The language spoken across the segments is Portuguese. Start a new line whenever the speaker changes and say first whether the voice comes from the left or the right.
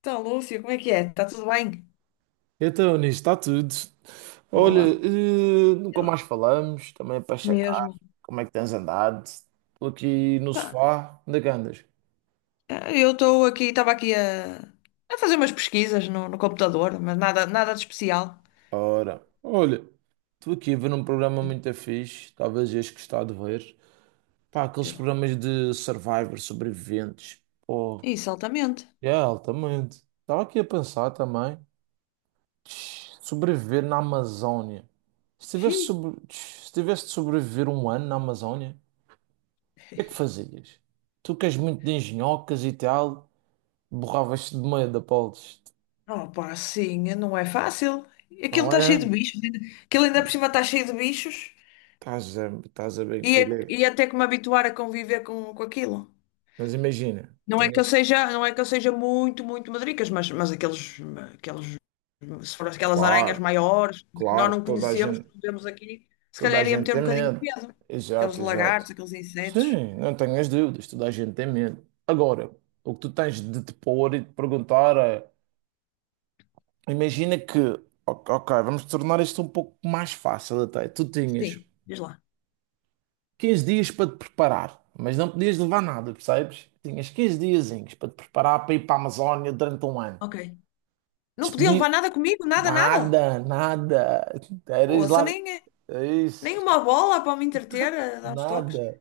left: Então, Lúcia, como é que é? Está tudo bem?
right: Então, nisso está tudo. Olha,
left: Boa.
right: nunca
left: Eu-
right: mais falamos, também é para checar
left: Mesmo.
right: como é que tens andado. Estou aqui no
left: Tá,
right: sofá, onde é que andas?
left: Eu estou aqui, estava aqui a a, fazer umas pesquisas no computador, mas nada de especial.
right: Ora, olha, estou aqui a ver um programa muito fixe, talvez este que está a ver. Pá, aqueles
left: Eu-
right: programas de Survivor, sobreviventes. Pô,
left: Isso, altamente.
right: é, altamente. Estava aqui a pensar também. Sobreviver na Amazónia. Se tivesse,
left: Xiii.
right: sobre... tch, Se tivesse de sobreviver um ano na Amazónia, o que é que fazias? Tu que és muito de engenhocas e tal, borravas-te de medo, Apolos,
left: Oh, pá, sim, não é fácil. Aquilo
right: não
left: está cheio
right: é?
left: de bichos. Aquilo ainda por
right: E
left: cima está cheio de bichos
right: estás a bem
left: e
right: querer.
left: e é até que me habituar a conviver com aquilo.
right: Mas imagina,
left: Não é que eu seja, não é que eu seja muito, muito madricas, mas aqueles, se for aquelas aranhas
right: claro,
left: maiores, que nós
right: claro,
left: não conhecemos, que não vemos aqui, se
right: toda a
left: calhar ia
right: gente
left: meter um
right: tem
left: bocadinho de
right: medo.
left: peso. Aqueles
right: Exato, exato.
left: lagartos, aqueles insetos.
right: Sim, não tenhas dúvidas, toda a gente tem medo. Agora, o que tu tens de te pôr e de perguntar é: imagina que, ok, ok, vamos tornar isto um pouco mais fácil até. Tu tinhas
left: Sim, diz lá.
right: 15 dias para te preparar, mas não podias levar nada, percebes? Tinhas 15 diazinhos para te preparar para ir para a Amazónia durante um ano.
left: Ok. Não podia
right: Despedi
left: levar nada comigo, nada, nada.
right: nada, nada. Eras
left: Ouça,
right: lar...
left: nem
right: Isso,
left: uma bola para me entreter, a dar uns toques.
right: nada.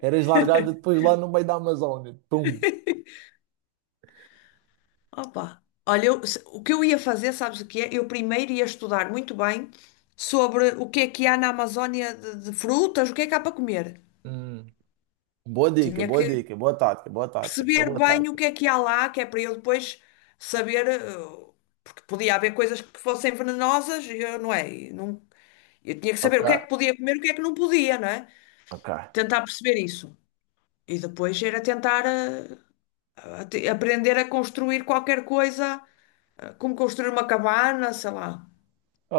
right: Eras largado depois lá no meio da Amazónia. Pum.
left: Opa, olha, o que eu ia fazer, sabes o que é? Eu primeiro ia estudar muito bem sobre o que é que há na Amazónia de frutas, o que é que há para comer.
right: Hum. Boa dica,
left: Tinha
right: boa
left: que
right: dica, boa tática, boa tática. Essa é
left: perceber
right: boa
left: bem o
right: tática.
left: que é que há lá, que é para eu depois saber, porque podia haver coisas que fossem venenosas, e eu não é, e não, eu tinha que saber
right: Ok,
left: o que é que podia comer, e o que é que não podia, não é?
right: ok.
left: Tentar perceber isso. E depois era tentar aprender a construir qualquer coisa, como construir uma cabana, sei lá,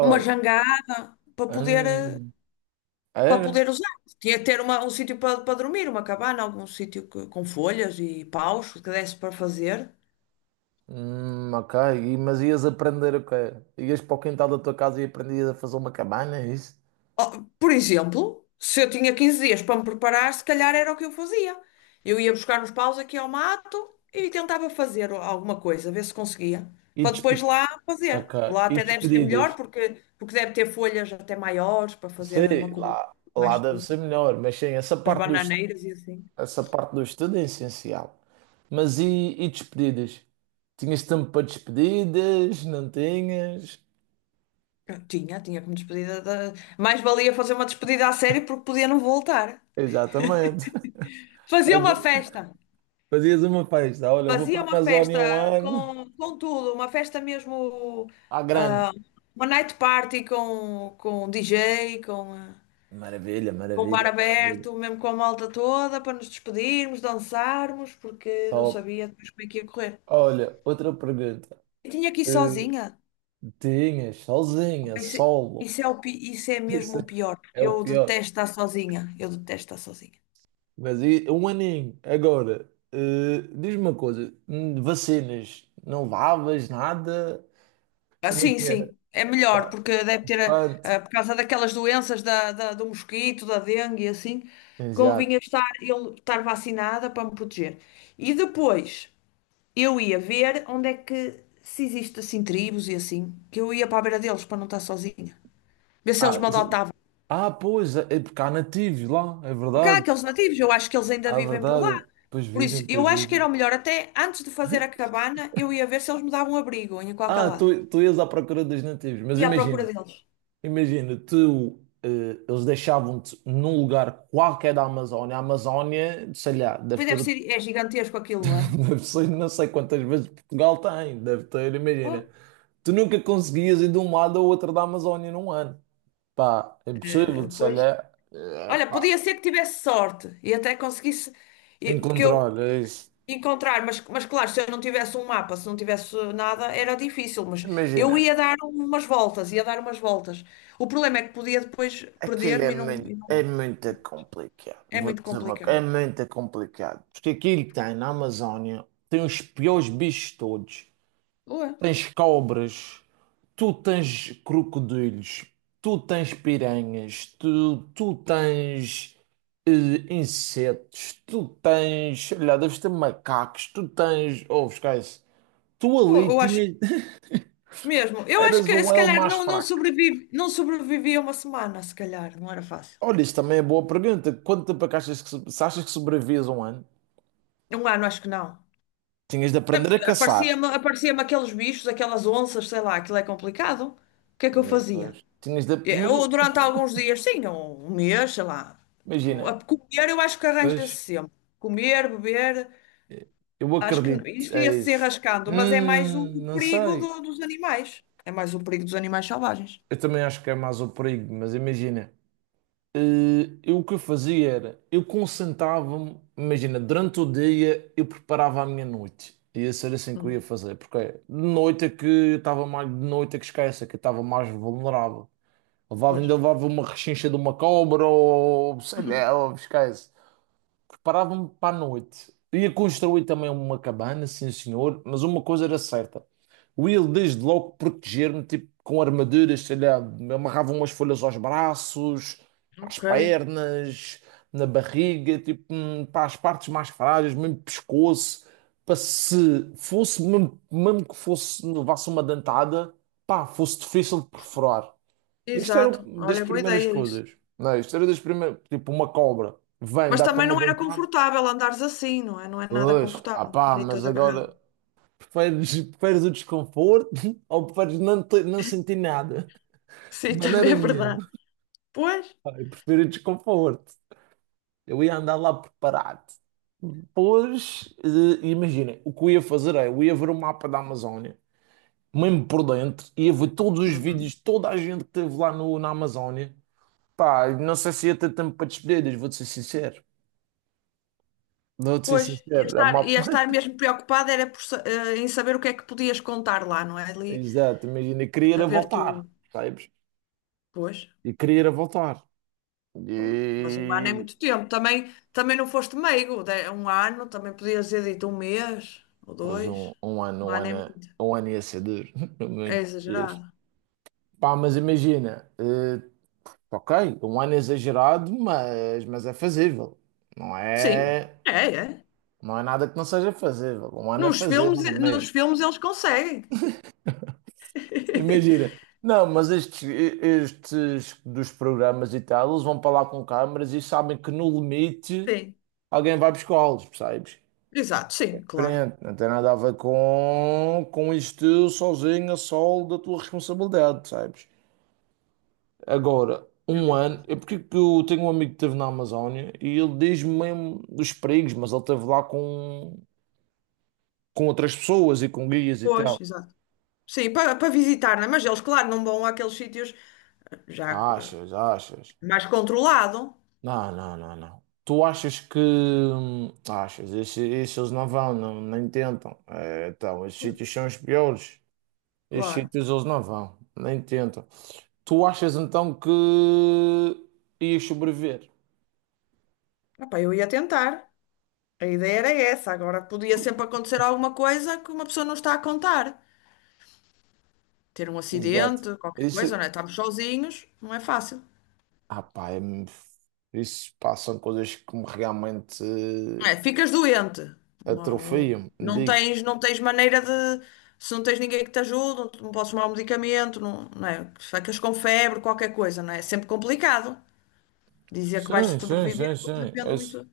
left: uma jangada,
right: hum,
left: para
right: era?
left: poder usar. Tinha que ter um sítio para dormir, uma cabana, algum sítio com folhas e paus que desse para fazer.
right: Ok, mas ias aprender o quê? Ias para o quintal da tua casa e aprendias a fazer uma cabana, é isso?
left: Oh, por exemplo, se eu tinha 15 dias para me preparar, se calhar era o que eu fazia. Eu ia buscar uns paus aqui ao mato e tentava fazer alguma coisa, ver se conseguia,
right: E,
left: para
right: despe-
left: depois lá
right: ok,
left: fazer. Lá
right: e
left: até deve ser
right: despedidas.
left: melhor, porque deve ter folhas até maiores para fazer uma
right: Sei
left: cobertura
right: lá,
left: mais
right: deve
left: segura.
right: ser melhor, mas sim,
left: As bananeiras e assim.
right: essa parte do estudo é essencial. Mas e despedidas? Tinhas tempo para despedidas? Não tinhas?
left: Eu tinha, tinha como despedida. Mais valia fazer uma despedida a sério porque podia não voltar.
right: Exatamente.
left: Fazia uma
right: Agora,
left: festa.
right: fazias uma festa. Olha, eu vou para
left: Fazia
right: a
left: uma
right: Amazónia um
left: festa
right: ano.
left: com tudo, uma festa mesmo,
right: À grande.
left: ah, uma night party com DJ, com, ah,
right: Maravilha,
left: com bar
right: maravilha, maravilha.
left: aberto, mesmo com a malta toda, para nos despedirmos, dançarmos, porque não
right: Top.
left: sabia depois como é que ia correr.
right: Olha, outra pergunta.
left: Eu tinha que ir
right: Eh,
left: sozinha.
right: Tinhas sozinha,
left: Opa, isso, é,
right: solo.
left: isso é isso é
right: Isso
left: mesmo o
right: é
left: pior, porque
right: o
left: eu
right: pior.
left: detesto estar sozinha. Eu detesto estar sozinha.
right: Mas um aninho. Agora, diz-me uma coisa: vacinas, não levavas nada?
left: Ah,
right: Como é
left: sim,
right: que era?
left: sim, é melhor,
right: Tá,
left: porque deve ter, ah, ah,
right: pronto.
left: por causa daquelas doenças do mosquito, da dengue e assim,
right: Exato.
left: convinha estar, eu estar vacinada para me proteger. E depois eu ia ver onde é que, se existe assim tribos e assim, que eu ia para a beira deles para não estar sozinha, ver se eles
right: Ah,
left: me
right: se-
left: adotavam.
right: ah, pois, é porque há nativos lá, é
left: Porque há
right: verdade.
left: aqueles nativos, eu acho que eles ainda
right: Ah, é
left: vivem por lá.
right: verdade. Pois
left: Por isso,
right: vivem, pois
left: eu acho que
right: vivem.
left: era o melhor, até antes de fazer a cabana, eu ia ver se eles me davam abrigo em qualquer
right: Ah,
left: lado.
right: tu ias à procura dos nativos. Mas
left: Ia à procura
right: imagina,
left: deles.
right: imagina, tu, eh, eles deixavam-te num lugar qualquer da Amazónia. A Amazónia, sei lá, deve
left: Pois
right: ter,
left: deve ser, é gigantesco aquilo, não é?
right: deve ser, não sei quantas vezes Portugal tem, deve ter, imagina.
left: Pô,
right: Tu nunca conseguias ir de um lado ao outro da Amazónia num ano. Pá, é impossível, sei
left: pois.
right: lá,
left: Olha,
right: pá,
left: podia ser que tivesse sorte e até conseguisse, e- porque eu
right: encontrar, é isso.
left: encontrar, mas claro, se eu não tivesse um mapa, se não tivesse nada, era difícil, mas eu
right: Imagina,
left: ia dar umas voltas, ia dar umas voltas. O problema é que podia depois
right: aquilo
left: perder-me
right: é muito complicado.
left: é
right: Vou
left: muito
right: dizer uma
left: complicado.
right: coisa, é muito complicado. Porque aquilo que tem na Amazónia, tem os piores bichos todos.
left: Ué,
right: Tens cobras, tu tens crocodilos, tu tens piranhas, tu tens eh, insetos, tu tens, sei lá, deves ter macacos, tu tens, oh, esquece, tu
left: pô,
right: ali tinhas,
left: eu acho
right: eras
left: que
right: o
left: se
right: elo
left: calhar
right: mais
left: não
right: fraco.
left: sobrevive, não sobrevivia uma semana, se calhar, não era fácil.
right: Olha, isso também é boa pergunta. Quanto tempo é que achas que, se achas que sobrevives um ano?
left: Um ano, acho que não.
right: Tinhas de
left: É
right: aprender a
left: porque
right: caçar.
left: aparecia-me aqueles bichos, aquelas onças, sei lá, aquilo é complicado. O que é que eu
right: É,
left: fazia?
right: pois. Tinhas de, mas
left: Eu, durante alguns dias, sim, um mês, sei lá. Tipo, a
right: imagina,
left: comer eu acho que arranja-se
right: pois,
left: sempre. Comer, beber,
right: eu
left: acho que
right: acredito,
left: isto
right: é
left: ia-se
right: isso.
left: enrascando, mas é mais o
right: Não
left: perigo
right: sei.
left: dos animais. É mais o perigo dos animais selvagens.
right: Eu também acho que é mais o perigo, mas imagina, eh, eu o que eu fazia era, eu concentrava-me, imagina, durante o dia eu preparava a minha noite. Ia ser assim que eu ia
left: Hum,
right: fazer, porque de noite é que eu estava mais, de noite é que esquece, é que eu estava mais vulnerável. Ainda
left: pois.
right: levava uma rechincha de uma cobra ou sei lá, ou esquece. Preparava-me para a noite. Ia construir também uma cabana, sim senhor, mas uma coisa era certa. O Will desde logo proteger-me, tipo, com armaduras, sei lá, me amarravam umas folhas aos braços, às
left: Ok,
right: pernas, na barriga, tipo, para as partes mais frágeis, mesmo pescoço, para se fosse, mesmo, mesmo que fosse, levasse uma dentada, pá, fosse difícil de perfurar. Isto era
left: exato.
right: das
left: Olha, boa
right: primeiras
left: ideia isso.
right: coisas. Não, é? Isto era das primeiras, tipo, uma cobra. Vem,
left: Mas
right: dá-te
left: também
right: uma
left: não era
right: dentada.
left: confortável andares assim, não é? Não é nada
right: Pois, ah
left: confortável.
right: pá,
left: Ali
right: mas
left: toda agarrada.
right: agora preferes o desconforto ou preferes não, não sentir nada? De
left: Sim, também
right: maneira
left: é verdade.
right: nenhuma.
left: Pois.
right: Ah, eu prefiro o desconforto. Eu ia andar lá preparado. Pois, imagina, o que eu ia fazer é, eu ia ver o mapa da Amazónia, mesmo por dentro, ia ver todos os
left: Uhum.
right: vídeos, toda a gente que esteve lá na Amazónia. Pá, não sei se ia ter tempo para despedidas, vou-te ser sincero. Vou-te ser
left: Pois,
right: sincero, a
left: ia
right: malta...
left: estar mesmo preocupada era por em saber o que é que podias contar lá, não é? Ali
right: Exato, imagina, eu queria
left: a
right: era
left: ver
right: voltar,
left: tu.
right: sabes?
left: Pois,
right: E queria ir a voltar.
left: pô, mas um ano é
right: E
left: muito tempo. Também, também não foste meigo. Um ano também podias ter dito um mês ou
right: pois
left: dois. Um ano é muito.
right: um ano ia ser duro.
left: É
right: Muito duro.
left: exagerado.
right: Pá, mas imagina, ok, um ano é exagerado, mas é fazível. Não
left: Sim,
right: é,
left: é, é.
right: nada que não seja fazível. Um ano é fazível, não é
left: Nos
right: mesmo?
left: filmes eles conseguem.
right: Imagina. Não, mas estes, dos programas e tal, eles vão para lá com câmaras e sabem que no limite
left: Sim,
right: alguém vai buscá-los, percebes?
left: exato, sim, claro.
right: Diferente, não tem nada a ver com isto sozinho, a sol da tua responsabilidade, sabes? Agora,
left: É
right: um ano,
left: verdade.
right: é porque é que eu tenho um amigo que esteve na Amazónia e ele diz mesmo dos perigos, mas ele esteve lá com outras pessoas e com guias e
left: Pois,
right: tal.
left: exato. Sim, para visitar, não é? Mas eles, claro, não vão àqueles sítios já.
right: Achas, achas?
left: Mais controlado,
right: Não, não, não, não. Tu achas que. Achas, esses isso eles não vão, não, nem tentam. É, então, esses sítios são os piores. Esses
left: claro.
right: sítios eles não vão, nem tentam. Tu achas então que ias sobreviver?
left: Epá, eu ia tentar. A ideia era essa. Agora podia sempre acontecer alguma coisa que uma pessoa não está a contar. Ter um
right: Exato.
left: acidente, qualquer
right: Isso,
left: coisa, não é? Estamos sozinhos, não é fácil.
right: ah, pá, isso pá, são coisas que me realmente
left: É, ficas doente. Uma- um-
right: atrofiam,
left: Não
right: digo-te.
left: tens, não tens maneira de. Se não tens ninguém que te ajude, não podes tomar um medicamento, não, não é? Ficas com febre, qualquer coisa, não é? É sempre complicado dizer que vais
right: Sim, sim, sim,
left: sobreviver, porque
right: sim.
left: depende
right: Esse
left: muito.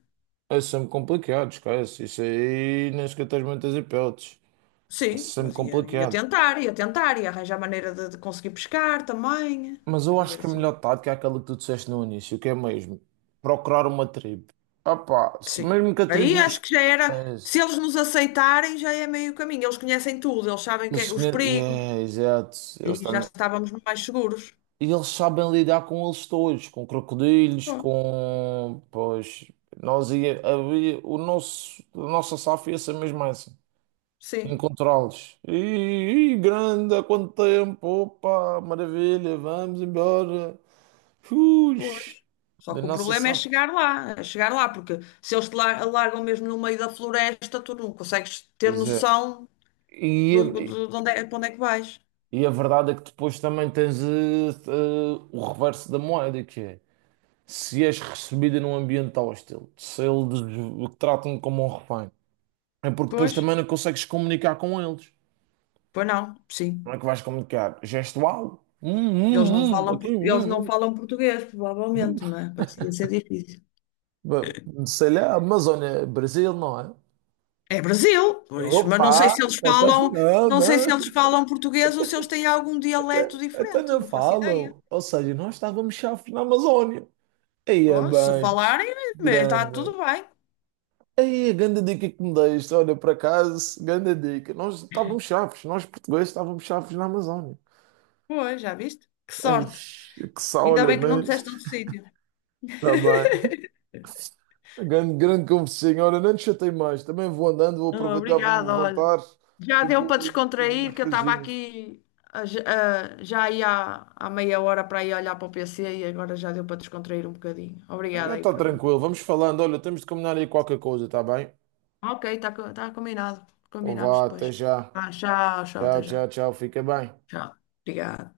right: é sempre complicado, esquece. Isso aí nem sequer tens muitas hipóteses.
left: Sim,
right: Esse é sempre
left: mas ia
right: complicado.
left: tentar, ia tentar, ia arranjar maneira de conseguir pescar também.
right: Mas eu acho
left: Fazer
right: que a
left: assim.
right: melhor tática é aquela que tu disseste no início, que é mesmo procurar uma tribo. Ah, pá, se
left: Sim.
right: mesmo que a
left: Aí
right: tribo nos.
left: acho que já era.
right: É,
left: Se
right: isso.
left: eles nos aceitarem, já é meio caminho. Eles conhecem tudo, eles sabem que os perigos
right: É, exato. Eles
left: e já
right: também.
left: estávamos mais seguros.
right: E eles sabem lidar com eles todos, com crocodilos,
left: Bom,
right: com. Pois, nós ia, havia, o nosso, a nossa SAF ia ser mesmo essa.
left: sim,
right: Encontrá-los. E grande, há quanto tempo? Opa, maravilha, vamos embora. Ux,
left: pois. Só
right: da
left: que o
right: nossa
left: problema
right: SAF.
left: é chegar lá, porque se eles te largam mesmo no meio da floresta, tu não consegues ter
right: Pois é.
left: noção
right: E, a
left: de onde é, para onde é que vais.
right: e a verdade é que depois também tens o reverso da moeda, que é se és recebida num ambiente hostil, se eles o tratam como um refém. É porque depois
left: Pois,
right: também não consegues comunicar com eles.
left: pois não, sim.
right: Não é que vais comunicar gestual?
left: Eles não falam,
right: Aqui,
left: eles não falam português,
right: hum.
left: provavelmente, não é? Vai ser ia ser difícil.
right: Ba- Sei lá, Amazônia, Brasil, não é?
left: É Brasil, pois, mas não sei
right: Opa,
left: se eles
right: até
left: falam,
right: não,
left: não sei
right: não,
left: se eles falam português ou se eles têm algum dialeto
right: até
left: diferente,
right: não
left: não faço ideia.
right: falam. Ou seja, nós estávamos chaves na Amazônia. Aí é
left: Oh, se
right: bem
left: falarem, está
right: grande.
left: tudo bem.
right: Aí a grande dica que me deste, olha, por acaso, grande dica. Nós estávamos chaves, nós portugueses estávamos chaves na Amazônia.
left: Pois, já viste? Que
right: Ei,
left: sorte.
right: que só,
left: Ainda
right: olha,
left: bem que não
right: mas...
left: disseste outro sítio.
right: Tá bem. Grande, grande conversinha. Ora, não te chatei mais. Também vou andando, vou
left: Oh,
right: aproveitar, vou-me
left: obrigada, olha.
right: levantar
left: Já
right: e
left: deu para
right: vou aí fazer
left: descontrair,
right: umas
left: que eu estava
right: coisinhas.
left: aqui, já aí há meia hora para ir olhar para o PC e agora já deu para descontrair um bocadinho.
right: Já
left: Obrigada aí
right: está
left: para
right: tranquilo. Vamos falando. Olha, temos de combinar aí qualquer coisa, está bem?
left: Ok, está tá combinado.
right: Então
left: Combinamos
right: vá,
left: depois.
right: até já.
left: Ah, tchau, tchau, até
right: Tchau,
left: já.
right: tchau, tchau. Fica bem.
left: Tchau. Obrigada.